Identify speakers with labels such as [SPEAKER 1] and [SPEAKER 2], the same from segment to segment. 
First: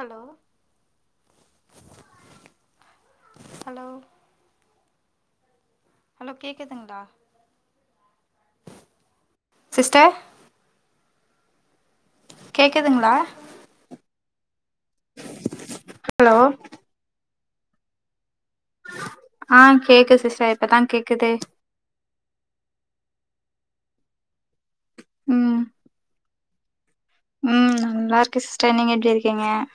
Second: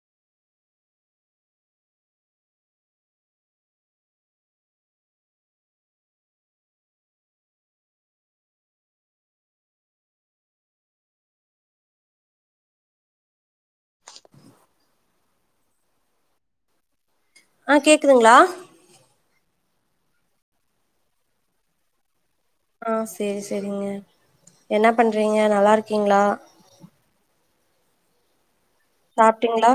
[SPEAKER 1] hello hello sister கேட்குதுங்ளா hello
[SPEAKER 2] ஆ கேக்குதுங்ளா
[SPEAKER 1] ஆ கேக்கு சிஸ்டர் இப்பதா கேக்குது
[SPEAKER 2] ஆ சேரி சேரிங்க என்ன பண்றீங்க
[SPEAKER 1] ம்
[SPEAKER 2] நல்லாருக்கீங்ளா
[SPEAKER 1] ம் நா நல்லாருக்கே சிஸ்டர் நீங்க எப்டி இருக்கீங்க
[SPEAKER 2] சாப்ட்டீங்ளா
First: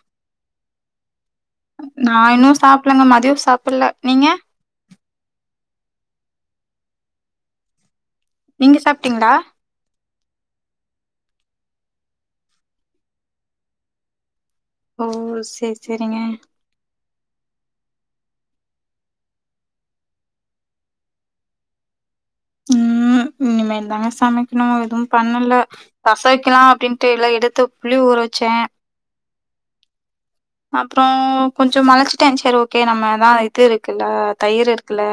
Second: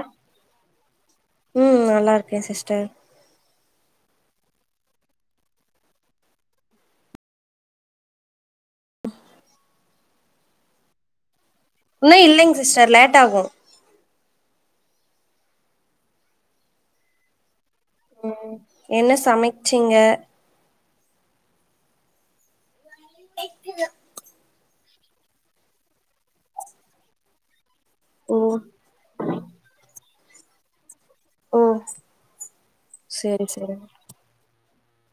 [SPEAKER 1] நா
[SPEAKER 2] இருக்கே
[SPEAKER 1] இன்னு
[SPEAKER 2] சிஸ்டர்
[SPEAKER 1] சாப்பலங்க மதியோ சாப்புல நீங்க நீங்க சாப்ட்டீங்ளா
[SPEAKER 2] இன்னு இல்லைங் சிஸ்டர் லேட் ஆகு
[SPEAKER 1] ஓ சேர் செரிங்க
[SPEAKER 2] ம் என்ன சமச்சீங்க
[SPEAKER 1] ம் இனிமே தாங்க சமைக் இன்னு எதுவும் பண்ணல ரச வைக்கலா அப்டின்ட்டு எல்லா எடுத்து புளி ஊற
[SPEAKER 2] ஓ
[SPEAKER 1] வச்சே அப்றோ
[SPEAKER 2] ஓ
[SPEAKER 1] கொஞ்ச மளச்டே செரி ஓகே நம்மதா
[SPEAKER 2] சேரி
[SPEAKER 1] இது
[SPEAKER 2] சேரி
[SPEAKER 1] இருக்குல்ல தயிர் இருக்குல்ல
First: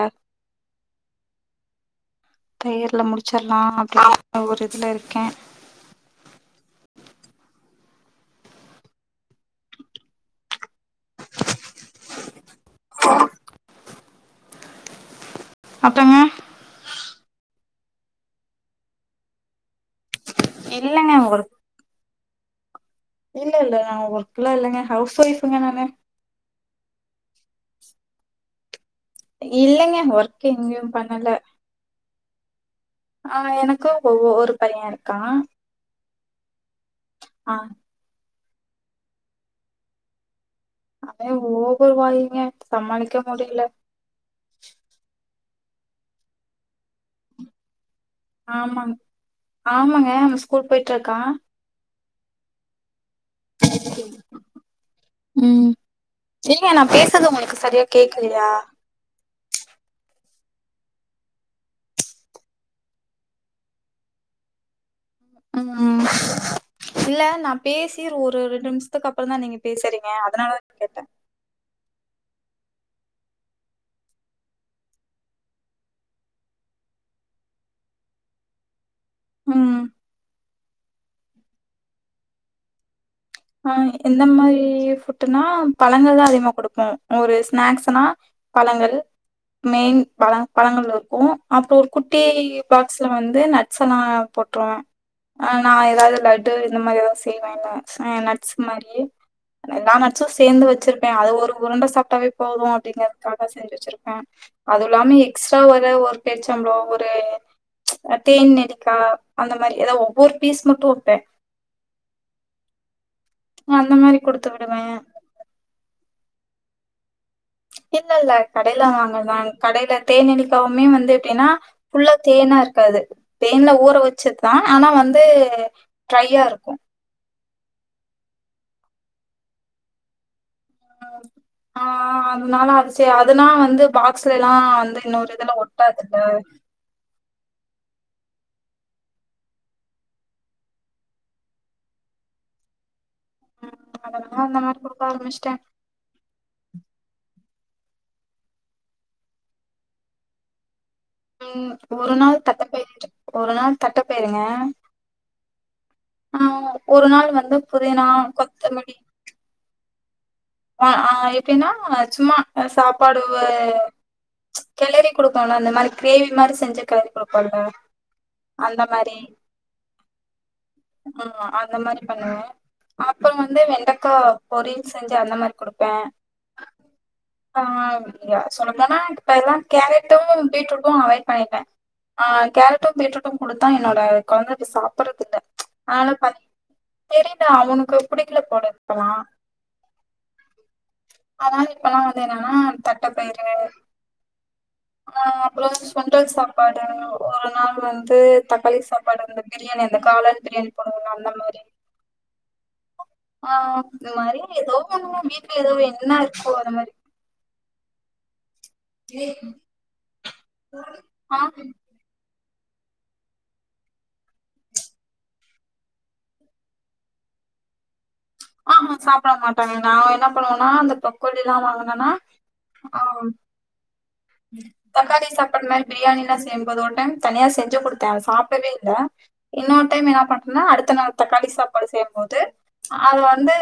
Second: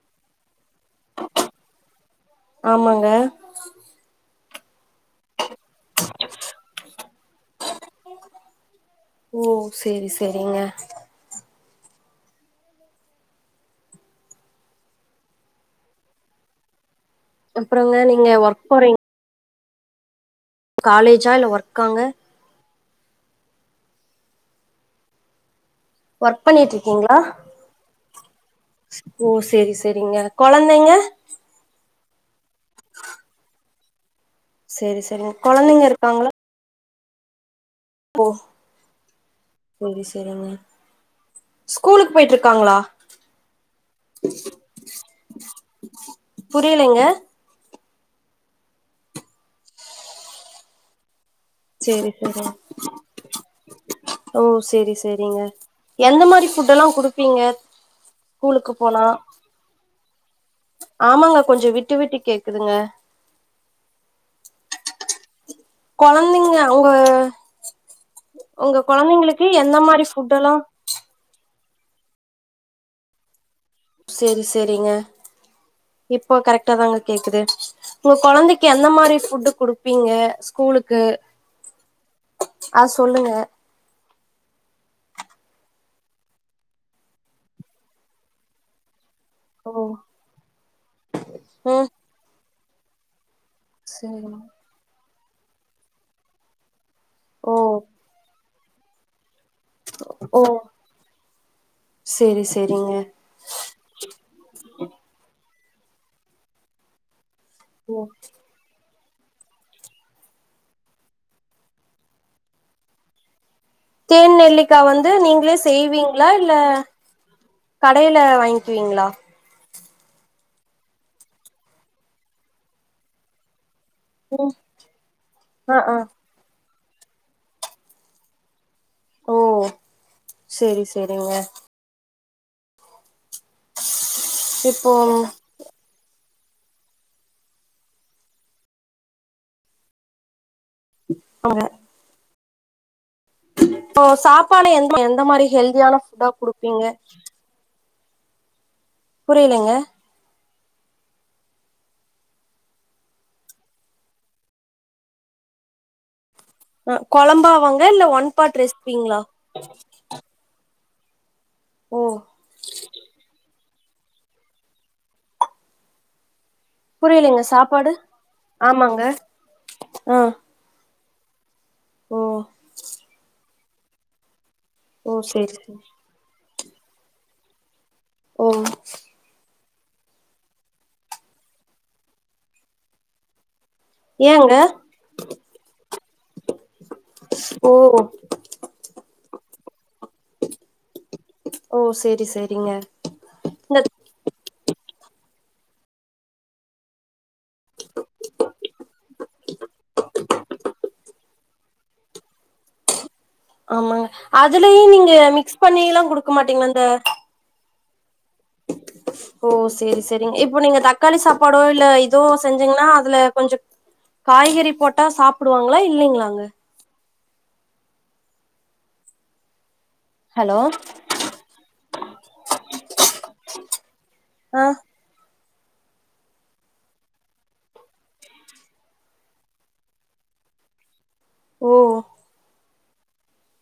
[SPEAKER 1] தயிர்ல
[SPEAKER 2] ஆமாங்க
[SPEAKER 1] முடிச்சாரு நா அப்றோ ஒரு இதுல இருக்கே
[SPEAKER 2] ஓ சேரி சேரிங்க
[SPEAKER 1] அப்பறங்க
[SPEAKER 2] அப்பறங்க நீங்க ஒர்க் போறீங்
[SPEAKER 1] இல்லங்க
[SPEAKER 2] காலேஜா
[SPEAKER 1] ஒரு
[SPEAKER 2] இல்ல ஒர்க்காங்க
[SPEAKER 1] இல்ல இல்ல நா ஒர்க்லா இல்லங்க ஹவுஸ் வைஃப்ங்க நானு
[SPEAKER 2] ஒர்க் பண்ணிட்டுட்ருக்கீங்ளா ஓ சேரி
[SPEAKER 1] இல்லங்க
[SPEAKER 2] சேரிங்க
[SPEAKER 1] ஒர்க் எங்கயு
[SPEAKER 2] கொழந்தைங்க
[SPEAKER 1] பண்ணல ஆ எனக்கு ஒரு ஒரு பைய
[SPEAKER 2] செரி
[SPEAKER 1] இருக்கா
[SPEAKER 2] செரிங்க கொழந்தைங்க இருக்காங்ளா
[SPEAKER 1] ஆ
[SPEAKER 2] ஓ செரி செரிங்க
[SPEAKER 1] அவே ஓவர் வாய்ங்க சமாளிக்க முடியல
[SPEAKER 2] புரியலைங்க
[SPEAKER 1] ஆமாங்க ஆமாங்க அவே ஸ்கூல் போய்ட்டுருக்கா
[SPEAKER 2] சேரி சேரிங்க ஓ சேரி சேரிங்க
[SPEAKER 1] ம்
[SPEAKER 2] எந்த மாரி
[SPEAKER 1] ஏங்க
[SPEAKER 2] ஃபுட்
[SPEAKER 1] நா
[SPEAKER 2] எல்லா
[SPEAKER 1] பேசறது
[SPEAKER 2] குடுப்பீங்க
[SPEAKER 1] உங்களுக்கு சரியா கேக்கலையா
[SPEAKER 2] ஸ்லுக்குப் போனா ஆமாங்க கொஞ்சோ விட்டு விட்டு கேக்குதுங்க
[SPEAKER 1] ம்
[SPEAKER 2] கொழந்தைங்க உங்க
[SPEAKER 1] இல்ல நா பேசி ஒரு ரெண்டு
[SPEAKER 2] உங்க
[SPEAKER 1] நிமிஷ்த்துக்கு அப்பற தா
[SPEAKER 2] கொழந்தைங்களுக்கு
[SPEAKER 1] நீங்க
[SPEAKER 2] எந்த மாரி
[SPEAKER 1] பேசுறீங்க
[SPEAKER 2] ஃபுட்டெல்லா
[SPEAKER 1] அதனால கேட்டே
[SPEAKER 2] சேரி சேரிங்க இப்போ கரெக்ட்டா தாங்க கேக்குது உங்க கொழந்தைக்கி எந்த மாரி ஃபு ஃபுட்டு
[SPEAKER 1] ம்
[SPEAKER 2] குடுப்பீங்க ஸ்கூலுக்கு அது சொல்லுங்க
[SPEAKER 1] ஆ எந்த மாரி ஃபுட்னா பழங்கள் தா அதிகமா குடுப்போ ஒரு ஸ்நாக்ஸ்னா பழங்கள்
[SPEAKER 2] ஓ
[SPEAKER 1] மெயின் பழ பழங்கள் இருக்கு அப்றோ
[SPEAKER 2] ம்
[SPEAKER 1] ஒரு குட்டி பாக்ஸ்ல வந்து நட் ஸ்ல்லா
[SPEAKER 2] சேரிங்க
[SPEAKER 1] போட்டுருவே ஆ நா ஏதாவது லட்டு இந்த மாரி ஏதாது
[SPEAKER 2] ஓ
[SPEAKER 1] செய்வேன்னா ஆ நட்ஸ் மாரியே எல்லா நட்ஸ்சு
[SPEAKER 2] ஓ
[SPEAKER 1] சேந்து வச்சிருப்பே அது ஒரு உருண்ட சாப்ட்டாவே
[SPEAKER 2] சேரி
[SPEAKER 1] போது
[SPEAKER 2] சேரிங்க
[SPEAKER 1] அப்டிங்ற துக்காக செஞ்சு வச்சுருப்பே அதுவு இல்லாம எக்ஸ்ட்ரா எத ஒரு பேர்ச்சம்ளோ ஒரு தேன் நெல்லிக்கா அந்த மாரி ஏத ஒவ்வொரு பீஸ் மட்டு வப்பே அந்த மாதிரி
[SPEAKER 2] தேன்
[SPEAKER 1] கொடுத்து
[SPEAKER 2] நெல்லிக்கா
[SPEAKER 1] விடுவேன்
[SPEAKER 2] வந்து நீங்ளே செய்வீங்ளா இல்ல கடையில வாங்கிக்வீங்ளா
[SPEAKER 1] கடைல தேன் நெல்லிக்கவுமே வந்து எப்டின்னா ஃபுல்லா தேனா இருக்காது தேன்ல ஊற வச்
[SPEAKER 2] ம்
[SPEAKER 1] சதா ஆனா வந்து
[SPEAKER 2] ஆ ஆ
[SPEAKER 1] ட்ரையா இருக்கு
[SPEAKER 2] ஓ செரி செரிங்கரி
[SPEAKER 1] ஆ அதனால அது சே அதனா வந்து பாக்ஸ்லேல்லா
[SPEAKER 2] இப்போ
[SPEAKER 1] வந்து இன்னொரு இதுல ஒட்டாதில்ல
[SPEAKER 2] அவுங்க
[SPEAKER 1] உம்
[SPEAKER 2] இப்போ
[SPEAKER 1] அதனால அந்த
[SPEAKER 2] சாப்பாடு
[SPEAKER 1] மாதிரி
[SPEAKER 2] எந்த
[SPEAKER 1] கொடுக்க
[SPEAKER 2] எந்த மாரி
[SPEAKER 1] ஆரம்பிச்சிட்டேன்
[SPEAKER 2] ஹெல்தியான ஃபுட்டா குடுப்பீங்க புரியலங்க
[SPEAKER 1] ம் ஒரு நாள் தட்ட பயிரு ஒரு நாள் தட்ட பயிருங்க ம்
[SPEAKER 2] அ கொழம்பாவாங்க இல்ல ஒன் பாட் ரெசிப்பீங்களா
[SPEAKER 1] அ ஆ எப்டின்னா
[SPEAKER 2] ஓ
[SPEAKER 1] சும்மா அ சாப்பாடு [unintelligible] கெளரி குடுத்தோன்னா அந்த மாரி கிரேவி மாரி செஞ்சு கறி
[SPEAKER 2] புரியலைங்க
[SPEAKER 1] குடுப்பல்ல
[SPEAKER 2] சாப்பாடு
[SPEAKER 1] அந்த
[SPEAKER 2] ஆமாங்க
[SPEAKER 1] மாரி
[SPEAKER 2] ஆ
[SPEAKER 1] ம் அந்த மாரி
[SPEAKER 2] ஓ
[SPEAKER 1] பண்ணுவே அப்றோ வந்து வெண்டக்கா பொரியல் செ
[SPEAKER 2] ஓ
[SPEAKER 1] [unintelligible] அந்த
[SPEAKER 2] சேரி
[SPEAKER 1] மாரி
[SPEAKER 2] சேரி
[SPEAKER 1] குடுப்ப ஆ யா
[SPEAKER 2] ஓ
[SPEAKER 1] சொன்னப் [unintelligible] இப்ப என்னா கேரட்டூ பீட்ரூட்டு அவாய்ட் பண்ணீட்ட அ கேரட்டு பீட்ரூட் ட்டு குடுத்தா என்னோட
[SPEAKER 2] ஏங்க
[SPEAKER 1] கொழந்தைக்கு சாப்படறதுல்ல அதனால ப தெரில
[SPEAKER 2] ஓ
[SPEAKER 1] அவனுக்கு புடிக்கல போல இருக்குமா அதனால
[SPEAKER 2] ஓ
[SPEAKER 1] இப்பெல்லா வந்து
[SPEAKER 2] சேரி
[SPEAKER 1] என்னன்னா
[SPEAKER 2] சேரிங்க
[SPEAKER 1] தட்டப்பயிரு
[SPEAKER 2] இந்த
[SPEAKER 1] ஆ அப்பறோ சுண்டல் சாப்பாடு ஒரு நாள் வந்து தக்காளி சாப்பாடு வந்து பிரியாணி அந்த காலான் பிரியாணி போடுவோல அந்த மாரி ஆ
[SPEAKER 2] ஆமாங்க
[SPEAKER 1] [inaudible] மாரி எதோ
[SPEAKER 2] அதுலயு நீங்க
[SPEAKER 1] ஒண்ணுங்க வீட்டுல
[SPEAKER 2] மிக்ஸ்
[SPEAKER 1] எதோ
[SPEAKER 2] பண்ணில்லா
[SPEAKER 1] என்ன
[SPEAKER 2] குடுக்க
[SPEAKER 1] இருக்கோ
[SPEAKER 2] மாட்டீங்களா
[SPEAKER 1] அது
[SPEAKER 2] இந்த
[SPEAKER 1] மாரி மாரி
[SPEAKER 2] ஓ சேரி சேரிங்க இப்ப நீங்க தக்காளி
[SPEAKER 1] ஆ
[SPEAKER 2] சாப்பாடோ இல்ல இது செஞ்சீங்கன்னா அதுல கொஞ்சோ காய்கறி போட்டா சாப்புடுவாங்களா இல்லிங்களாங்க
[SPEAKER 1] ஆஆ சாப்பட மாட்டாங்க நா என்ன
[SPEAKER 2] ஹலோ
[SPEAKER 1] பண்ணுவனா அந்த ப்ரோக்கோலிலா வாங்குனனா ஆம்
[SPEAKER 2] ஆ
[SPEAKER 1] தக்காளி சாப்பாடு மாரி பிரியாணினா செய்யும்போது ஒரு டைம் தனியா செஞ்சு குடுத்தே அவ சாப்டவே இல்ல இன்னொரு டைம் என்ன பண்ட்டனா அடுத்த நாள் தக்காளி
[SPEAKER 2] ஓ
[SPEAKER 1] சாப்பாடு செய்யும்போது அது வந்து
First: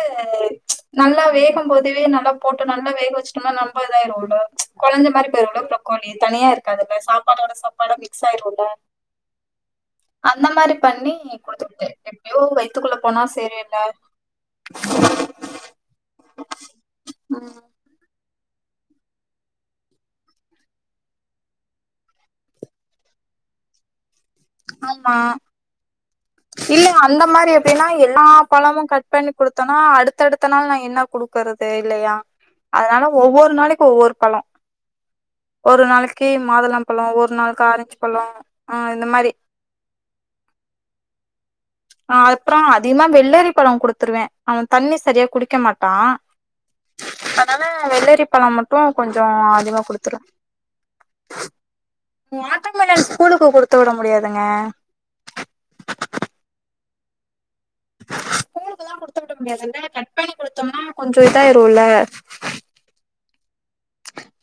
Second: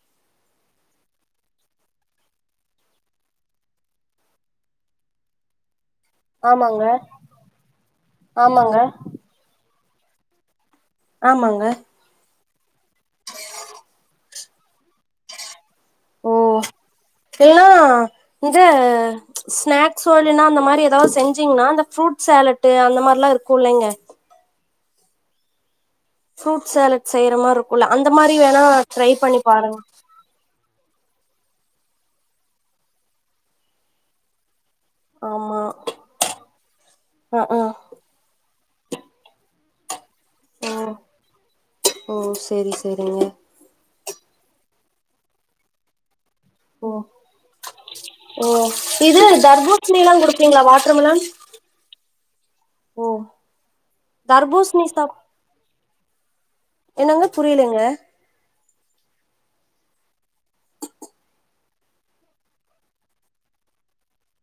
[SPEAKER 1] நல்லா வேகும்போதுவே நல்லா போட்டு நல்லா வேக வெச்சுட்டம்னா நம்ப இதாயிருள்ள கொழஞ்ச கொமாரி போயுருள ப்ரோக்கோலி தனியா
[SPEAKER 2] ஆமாங்க
[SPEAKER 1] இருக்காதுல்ல சாப்பாடோட சாப்பாட மிக்ஸ் ஆயிருயில
[SPEAKER 2] ஆமாங்க
[SPEAKER 1] அந்த மாரி பண்ணி
[SPEAKER 2] ஆமாங்க
[SPEAKER 1] குடுத்துவிட்ட எதோ வயத்துக்குள்ள போனா சேரி இல்ல
[SPEAKER 2] ஓ என்னா இது ஸ்னாக்ஸோ இல்லின்னா அந்த மாரி எதாவது செஞ்சீங்கன்னா அந்த ஃப்ரூட் சேலட் ட்டு அந்த மார்லா இருக்கு இல்லிங்க
[SPEAKER 1] ஆமா
[SPEAKER 2] ஃப்ரூட்
[SPEAKER 1] இல்ல
[SPEAKER 2] சேலட்
[SPEAKER 1] அந்த
[SPEAKER 2] செய்யற
[SPEAKER 1] மாரி
[SPEAKER 2] இருக்குல்ல
[SPEAKER 1] எப்டின்னா
[SPEAKER 2] அந்த
[SPEAKER 1] எல்லா
[SPEAKER 2] மாரி வேணா
[SPEAKER 1] பழமு கட்
[SPEAKER 2] ட்ரை
[SPEAKER 1] பண்ணி குடுத்தொன்னா
[SPEAKER 2] பாருங்க
[SPEAKER 1] அடுத் தடுத்த நாள் நா என்ன குடுக்கறது இல்லையா அதனால ஒவ்வொரு நாளைக்கு ஒவ்வொரு பழோ
[SPEAKER 2] ஆமா
[SPEAKER 1] ஒரு நாளைக்கு மாதுளம்பழோ ஒரு
[SPEAKER 2] அ ஆ
[SPEAKER 1] நாள்க்கு ஆரஞ்சு பழோ அ இந்த மாரி
[SPEAKER 2] ஓ ஓ
[SPEAKER 1] ஆ அப்பறோ
[SPEAKER 2] சேரி
[SPEAKER 1] அதிகமா
[SPEAKER 2] சேரிங்க
[SPEAKER 1] வெள்ளரி பழோ குடுத்துருவே அவ தண்ணி செரியா குடிக்க மாட்டா
[SPEAKER 2] ஓ
[SPEAKER 1] அதனால வெள்ளரி
[SPEAKER 2] ஓ
[SPEAKER 1] பழோ மட்டு
[SPEAKER 2] இது
[SPEAKER 1] கொஞ்சோ அதிகமா
[SPEAKER 2] தர்பூசணிலாம்
[SPEAKER 1] குடுத்துருவ
[SPEAKER 2] குடுப்பீங்களா வாட்டர்மெலன்
[SPEAKER 1] வாட்டர்மேலன்
[SPEAKER 2] ஓ
[SPEAKER 1] ஸ்கூலுக்கு குடுத்துவிட முடியாதுங்க
[SPEAKER 2] தர்பூசணி சாப் என்னங்க புரியலங்க
[SPEAKER 1] ஸ்கூலுக்குலா குடுத்து விட முடியாதுல்ல கட் பண்ணி குடுத்தம்னா கொஞ்சோ இதாயீருள்ள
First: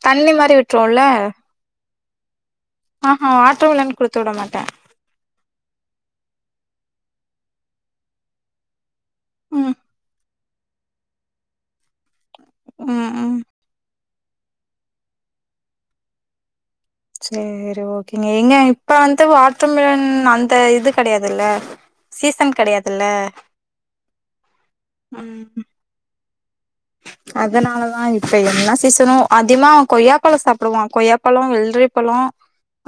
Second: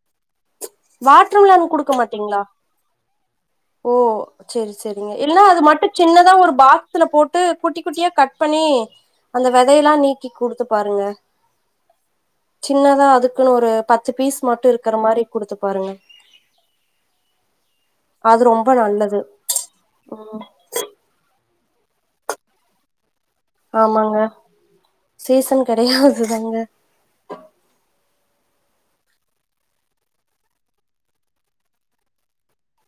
[SPEAKER 1] தண்ணி மாரி விட்
[SPEAKER 2] வாட்டர்மெலன் குடுக்க மாட்டீங்களா
[SPEAKER 1] ஆஆ வாட்டர்மெலன் குடுத்தூட மாட்ட
[SPEAKER 2] இல்லனா அது மட்டு சின்னதா ஒரு பாக்ஸ்ல போட்டு குட்டி குட்டியா கட் பண்ணி அந்த
[SPEAKER 1] ம்
[SPEAKER 2] வெதையெல்லா நீக்கி குடுத்து பாருங்க சின்னதா
[SPEAKER 1] ம் ம்
[SPEAKER 2] அதுக் க்குன்னு ஒரு பத்து பீஸ் மட்டு இருக்கற மாரி குடுத்து பாருங்க
[SPEAKER 1] சேரி ஓகேங்க
[SPEAKER 2] அது
[SPEAKER 1] ஏங்க
[SPEAKER 2] ரொம்ப
[SPEAKER 1] இப்ப
[SPEAKER 2] நல்லது
[SPEAKER 1] வந்து வாட்டர் மெலன் அந்த இதுக் கெடையாதுல்ல சீசன் கெடையாதுல்ல
[SPEAKER 2] ஆமாங்க
[SPEAKER 1] ம்
[SPEAKER 2] சீசன் கெடையாது தாங்க
[SPEAKER 1] அதனாலதா இப்ப என்ன சீசனோ அதிமா கொய்யாபழ சாப்பிடுவா கொய்யா பழோ வெள்ரி பழோ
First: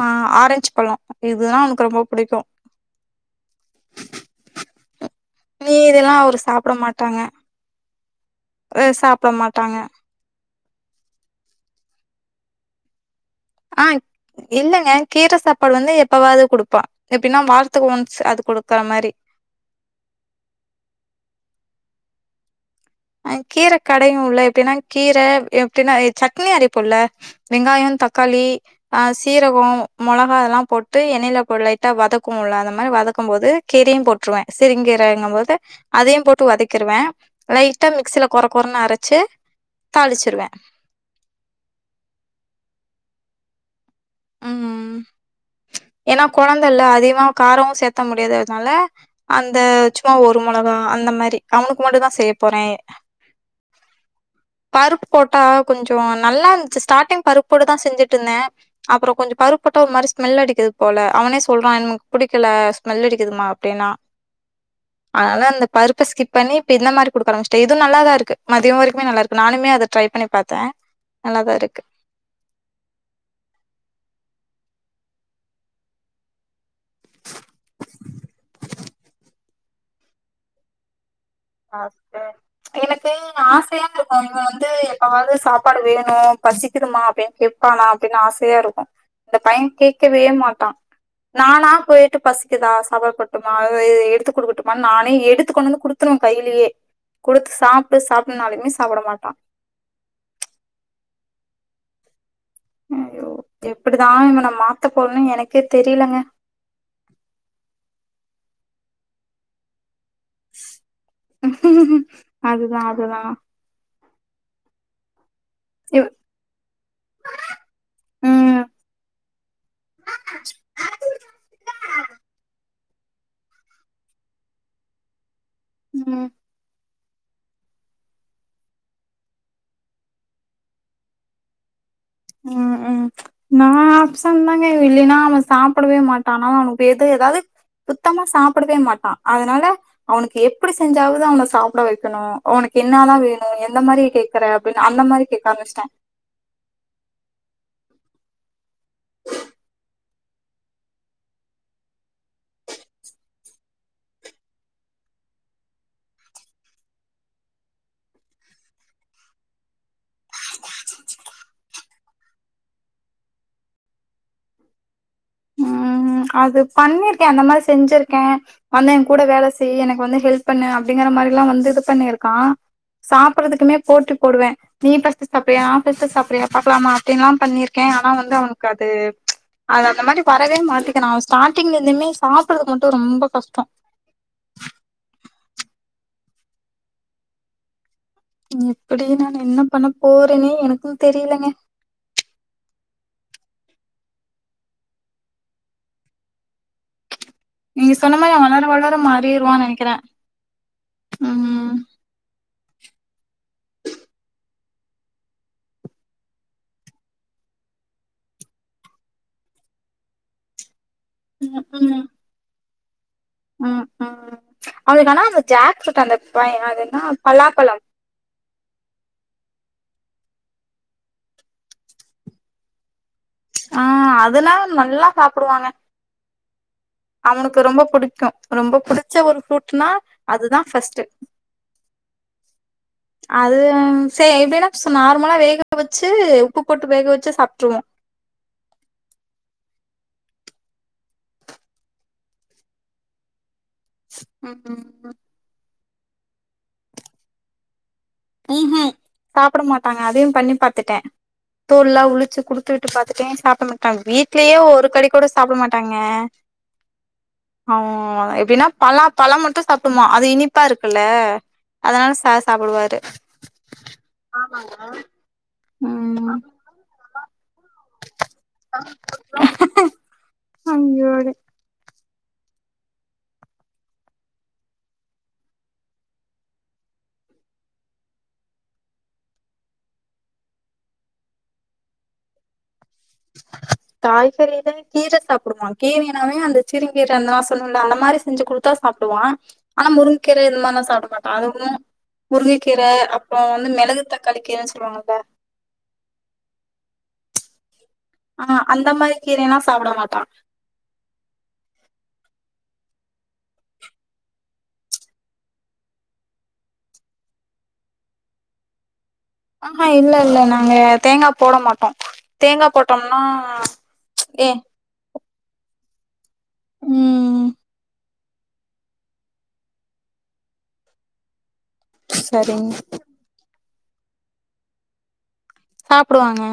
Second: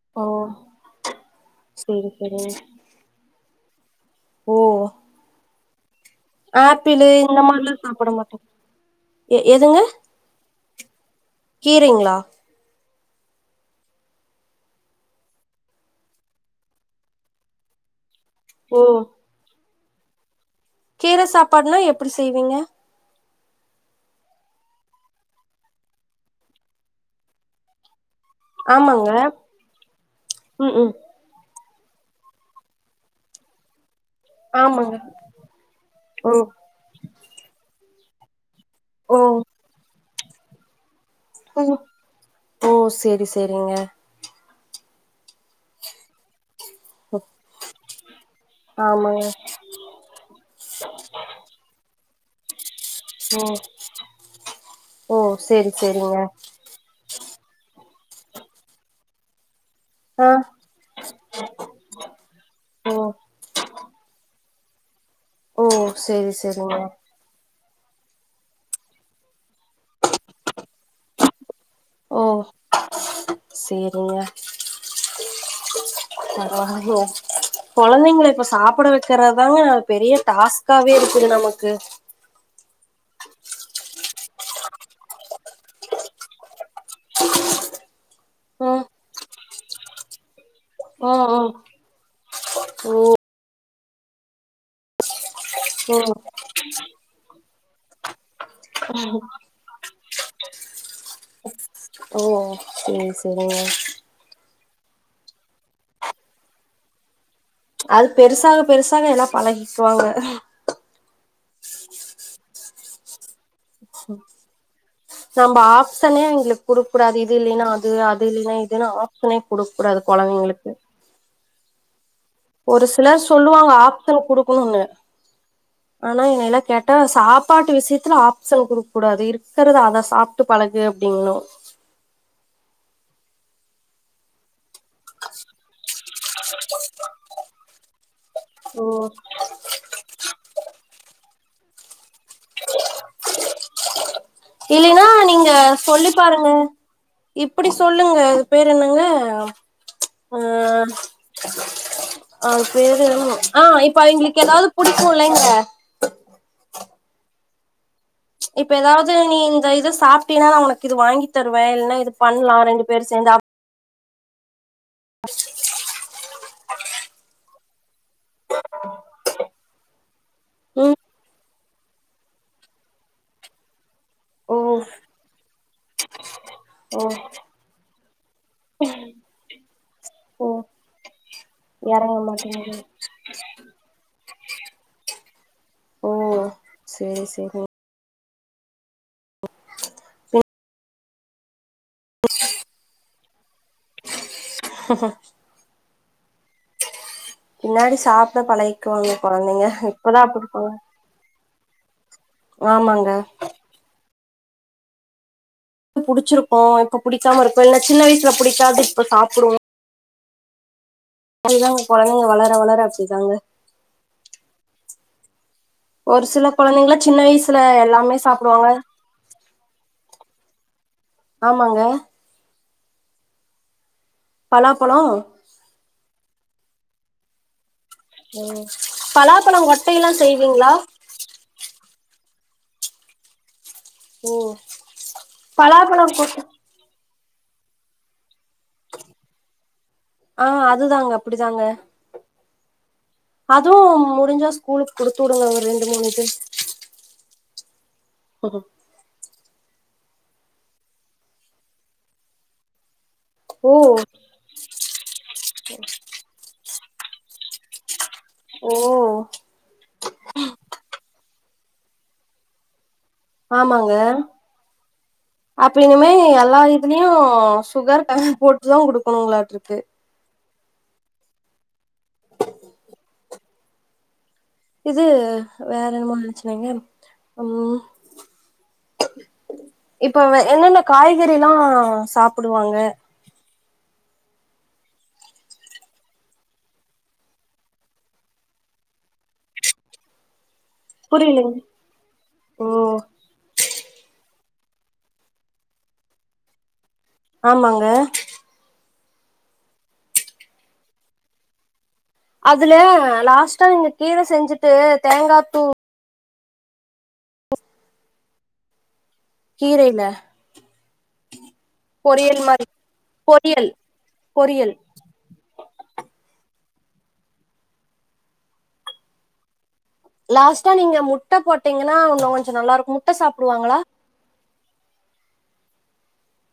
[SPEAKER 1] ஆ
[SPEAKER 2] ஓ
[SPEAKER 1] ஆரஞ்சு பழ இதுதா அவனக்கு ரொம்ப
[SPEAKER 2] செரி
[SPEAKER 1] புடிக்கு
[SPEAKER 2] செரிங்க ஓ
[SPEAKER 1] மீதில்லா அவரு சாப்ட
[SPEAKER 2] ஆப்பிளு
[SPEAKER 1] மாட்டாங்க
[SPEAKER 2] இந்த மாரிலா சாப்பிட மாட்டா
[SPEAKER 1] அ சாப்ட
[SPEAKER 2] எ
[SPEAKER 1] மாட்டாங்க
[SPEAKER 2] எதுங்க கீரைங்களா
[SPEAKER 1] ஆ இல்லங்க கீர சாப்பாடு வந்து எப்பவாவது குடுப்பா எப்டின்னா வாரத்தக்கு ஒன்ஸ் அது குடுக்குற
[SPEAKER 2] ஓ
[SPEAKER 1] மாரி
[SPEAKER 2] கீர சாப்பாடுனா எப்டி செய்வீங்க
[SPEAKER 1] அ கீர கடைவோல எப்டினா கீர எப்டினா எ சட்னி அரைப்போல்ல வெங்காயம் த க்காளி ஆ
[SPEAKER 2] ஆமாங்க
[SPEAKER 1] சீரக மிளகா அதெல்லா
[SPEAKER 2] ம் ம்
[SPEAKER 1] போட்டு எண்ணெயில பொருள டா வதக்குவோல அந்த மாரி வதக்கு போது கீரையு போட்டுருவே
[SPEAKER 2] ஆமாங்க
[SPEAKER 1] சிறுங்கீரைங்கம் போது அதையு போட்டு
[SPEAKER 2] ம்
[SPEAKER 1] வத க்கிருவே லைட்டா மிக்சில குர குரன்னு அரச்சு
[SPEAKER 2] ஓ
[SPEAKER 1] தாளிச்சிருவே
[SPEAKER 2] ம் ஓ சேரி சேரிங்க
[SPEAKER 1] ம் ஏனா கொழந்தல அதிகமா காரமு சேத்த முடியாது அதுனால
[SPEAKER 2] ஆமாங்க
[SPEAKER 1] அந்த சு ம்மா ஒரு மொளகா அந்த மாரி அவனுக்கு மட்டு தா செய்ய போறே
[SPEAKER 2] ஓ
[SPEAKER 1] பருப்பு
[SPEAKER 2] ஓ
[SPEAKER 1] போட்டா
[SPEAKER 2] சேரி
[SPEAKER 1] கொஞ்ச
[SPEAKER 2] சேரிங்க
[SPEAKER 1] நல்லா இருந்துச்சு ஸ்டார்ட்டிங் பருப் போட்டு தா செஞ்சுட்டு இருந்தே அப்பற கொஞ்ச பருப்பு போட்டா ஒரு மாரி
[SPEAKER 2] ஆ
[SPEAKER 1] ஸ்மெல் அடிக்கிது போல அவனே சொல்றா எனக் பிடிக்கல
[SPEAKER 2] ஓ
[SPEAKER 1] ஸ்மெல் அடிக்குதுமா அப்டின்னா அதனால
[SPEAKER 2] ஓ
[SPEAKER 1] அந்த பருப்ப
[SPEAKER 2] சேரி
[SPEAKER 1] ஸ்கிப் பண்ணி இப்ப
[SPEAKER 2] சேரிங்க
[SPEAKER 1] இந்த மாரி குடுக்க ஆரம்பிச்டே இது நல்லாதா இருக்கு மதிய வரைக்குமே நல்லா இருக்கு நானுமே அத ட்ரை பண்ணி பாத்தே நல்லாதா இருக்கு
[SPEAKER 2] ஓ சேரிங்க ஆ ஓ கொழந்தைங்கள இப்ப சாப்பிட வைக்கறதாங்க பெரிய டாஸ்காவே இருக்குது நமக்கு
[SPEAKER 1] அப்ப எனக்கு ஆசையா இருக்கு இவ வந்து எப்பவாது சாப்பாடு வேணு பசிக்குதுமா அப்டின்னு கே ப்பானா அப்டின்னு ஆசையா இருக்கு
[SPEAKER 2] ம்
[SPEAKER 1] இந்த பையன் கேட்கவே மாட்டா
[SPEAKER 2] ம் ம்
[SPEAKER 1] நானா போயிட்டு பசி கிதா சாப்பாடு போட்டுமா அத இத எடுத்து குடுக்கட்டுமா நானே எடுத்துக் கொண்டாந்து குடு த்தனு
[SPEAKER 2] ம்
[SPEAKER 1] கையிலேயே குடுத்து சாப்டு சாப்ட்னாலுமே சாப்பிட மாட்டா
[SPEAKER 2] ஓ சேரி
[SPEAKER 1] அய்யோ
[SPEAKER 2] சேரிங்க
[SPEAKER 1] எப்படிதா இவன மாத்த போறனு எனக்கே தெரிலங்க
[SPEAKER 2] அது பெருசாக பெருசாக எல்லா பழகிக்குவாங்க
[SPEAKER 1] அதுதா அதுதா
[SPEAKER 2] நம்ப
[SPEAKER 1] இவ-
[SPEAKER 2] ஆப்சனே எங்களுக் குடுக்கூடாது இது இல்லேன்னா அது அது இல்லேனா
[SPEAKER 1] ம்
[SPEAKER 2] இதுன்னு ஆப்ஷனே குடுக்க கூடாது கொழந்தைங்களுக்கு ஒரு சில சொல்லுவாங்க ஆப்ஷன் குடுக்கனுனு ஆனா
[SPEAKER 1] ம்
[SPEAKER 2] என்னைல்லா கேட் டா சாப்பாட்டு விஷயத்துல ஆப்ஷன் குடுக்கக் கூடாது இருக்கறத அத சாப்ட்டு பழகு அப்டிங்கனு
[SPEAKER 1] ம் ம் நா ஆப்ஷன் தாங்க இல்லினா நா அவ சாப்பிடவே மாட் டானா எது ஏதாவது சுத்தமா சாப்பிடவே
[SPEAKER 2] ம்
[SPEAKER 1] மாட்டா அதனால அவனுக்கு எப்டி செஞ்சாவது அவன சாப்ட வக்கணு அவனுக்கு என்னாதா வேணு எந்த மாரி டே க்கற அப்டின்னு அந்த
[SPEAKER 2] இல்லைன்னா
[SPEAKER 1] மாரி கேக்க ஆரம்பிசிட்டே
[SPEAKER 2] பாருங்க இப்பிடி சொல்லுங்க அது பேரு என்னங்க ஆ அ பேரு ஆ இப்ப எங்ளுக்கு ஏதாவது புடிக்கு இல்லைங்க இப்ப எதாவது நீ இந்த இத சாப்ட்டீன்னா நா உனக்கு இது வாங்கி தருவே இல்னா இது பண்லா ரெண்டு பேர் சேந்து
[SPEAKER 1] ம் அது பண்ணிருக்கே அந்த மாரி செஞ்சுருக்கே வந்த என் கூட வேல செய் எனக்கு வந்து ஹெல்ப் பண்ணு
[SPEAKER 2] ம்
[SPEAKER 1] அப்டிங்கற மாரிலா வந்து இது பண்ணிருக்கா சாப்றதுக்குமே போட்டி போடுவே
[SPEAKER 2] ஓ
[SPEAKER 1] நீ ஃப ஸ்ட் சாப்றயா நா ஃபஸ்ட் சாப்றயா பாக்லாமா
[SPEAKER 2] ஓ
[SPEAKER 1] அப்டின்லா பண்ணிரு கே அவ வந்து அவனுக்கு அது அவ அந் மாரி
[SPEAKER 2] ஓ
[SPEAKER 1] வரவே மாட்டிக்றா அவ ஸ்டா ட்டிங்கல இந்துமே
[SPEAKER 2] எறங்க
[SPEAKER 1] சாப்பட்றதுக்
[SPEAKER 2] மாட்டேங்குது
[SPEAKER 1] மட்டு ரொம்ப கஷ்டோ
[SPEAKER 2] ஓ சரி சரி
[SPEAKER 1] எப்டி நான் என்ன பண்ண போறேனே எனக்கு தெரிலங்க
[SPEAKER 2] ஆஹ ஹ
[SPEAKER 1] நீங்க
[SPEAKER 2] பின்னாடி
[SPEAKER 1] சொன்ன மாரி
[SPEAKER 2] சாப்ட
[SPEAKER 1] அவ வளர வளர
[SPEAKER 2] பழகிக்குவாங்க
[SPEAKER 1] மாறிருவா
[SPEAKER 2] கொழந்தைங்க
[SPEAKER 1] நெனைக்கிறே
[SPEAKER 2] இப்பதா அப்டி இருப்பாங்க
[SPEAKER 1] ம்
[SPEAKER 2] ஆமாங்க ப் புடுச்சிருக்கு இப்ப புடிக்காம இருக்கு இல்ல சின்ன வயசல புடிக்காது இப்ப சாப்டுவோ
[SPEAKER 1] ம்
[SPEAKER 2] அதுதாங்க கொழந்தைங்க வளர வளர அப்டிதாங்க
[SPEAKER 1] ம் ம் அதுனால அவ ஜாக் ஃப்ரூட்டா
[SPEAKER 2] ஒரு சில கொழந்தைங்ளா சின்ன வயசுல எல்லாமே சாப்டுவாங்க ஆமாங்க
[SPEAKER 1] ஆ அதுனா
[SPEAKER 2] பலாப்பழோ
[SPEAKER 1] நல்லா சாப்டுவாங்க அவனுக்கு ரொம்ப புடிக்கு ரொம்ப புடுச்ச ஒரு
[SPEAKER 2] பலாப்பழோ
[SPEAKER 1] ஃப்ரூட்னா
[SPEAKER 2] கொட்டையெல்லா
[SPEAKER 1] அதுதா
[SPEAKER 2] செய்வீங்களா
[SPEAKER 1] ஃபர்ஸ்ட்டு அது செ
[SPEAKER 2] ம்
[SPEAKER 1] எப்டினா சும் நார்மலா வேக வச்சு
[SPEAKER 2] பலாப்பழம் கூட்டு
[SPEAKER 1] உப்பு போட்டு வேக வச்சு சாப்ட்ருவோ
[SPEAKER 2] ஆ அதுதாங்க அப்டிதாங்க அதுவு முடுஞ்சா
[SPEAKER 1] ம்
[SPEAKER 2] ஸ்கூலுக் குடுத்துடுங்க ஒரு ரெண்டு மூணுது
[SPEAKER 1] ம்ஹூம் சாப்ட மாட்டாங்க அதையும் பண்ணி பாத்துட்டே தோல்லா உழுச்சு குடுத்து விட்டு பாத்துட்டே சாப்ட
[SPEAKER 2] ஓ
[SPEAKER 1] மாட்டாங்க வீட்லயே ஒரு கடி கூட சாப்ட மாட்டாங்க அவோ எப்டின்னா
[SPEAKER 2] ஓ
[SPEAKER 1] பலா பழம் மட்டு சாப் டுவா அது இனிப்பா இருக்குல்ல அதனால சார் சாப்டுவாரு
[SPEAKER 2] ஆமாங்க
[SPEAKER 1] ஆமாங்க
[SPEAKER 2] அப்பின்னுமே
[SPEAKER 1] ம்
[SPEAKER 2] எல்லா இதுலயு சுகர் போட்டு தா குடுக்கணுங்ளாட்ருக்கு
[SPEAKER 1] [unintelligible]
[SPEAKER 2] இது வேற என்னமோ நெனச்சனேங் ம் இப்ப என்னென்ன காய்கறிலா சாப்புடுவாங்க
[SPEAKER 1] [inaudible] காய்கறில கீர சாப்டுவா கீரைனாவே அந்த சிறுகீர நா சொல்லுவன்ல அந்த மாரி செஞ்சு குடுத் தா சாப்டுவா ஆனா முருங்கீரை இந்த மார்லா சாப்ட மாட்டா
[SPEAKER 2] புரியலங்க
[SPEAKER 1] அதுவு
[SPEAKER 2] ஓ
[SPEAKER 1] முருங்கைக்கீர அப்றோ வந்து மிளகு தக்காளி கீரைன்னு சொல்லுவாங்கல்ல
[SPEAKER 2] ஆமாங்க
[SPEAKER 1] ஆ அந்த மாரி கீரைனா சாப்ட மாட்டா
[SPEAKER 2] அதுல லாஸ்ட்டா நீங்க கீர செஞ்சுட்டு தேங்கா தூ
[SPEAKER 1] ஆமா
[SPEAKER 2] கீரைல
[SPEAKER 1] இல்ல இல்ல நாங்க தேங்கா போட மாட்டோ
[SPEAKER 2] பொரியல் மாரி
[SPEAKER 1] தேங்கா போட்டம்னா
[SPEAKER 2] பொரியல்
[SPEAKER 1] ஏ
[SPEAKER 2] பொரியல்
[SPEAKER 1] ம்
[SPEAKER 2] லாஸ்ட்டா நீங்க முட்ட போட்டீங்னா உன்னு கொஞ்சோ
[SPEAKER 1] சரிங்க
[SPEAKER 2] நல்லாருக்கு முட்ட சாப்டுவாங்ளா
[SPEAKER 1] சாப்டுவாங்க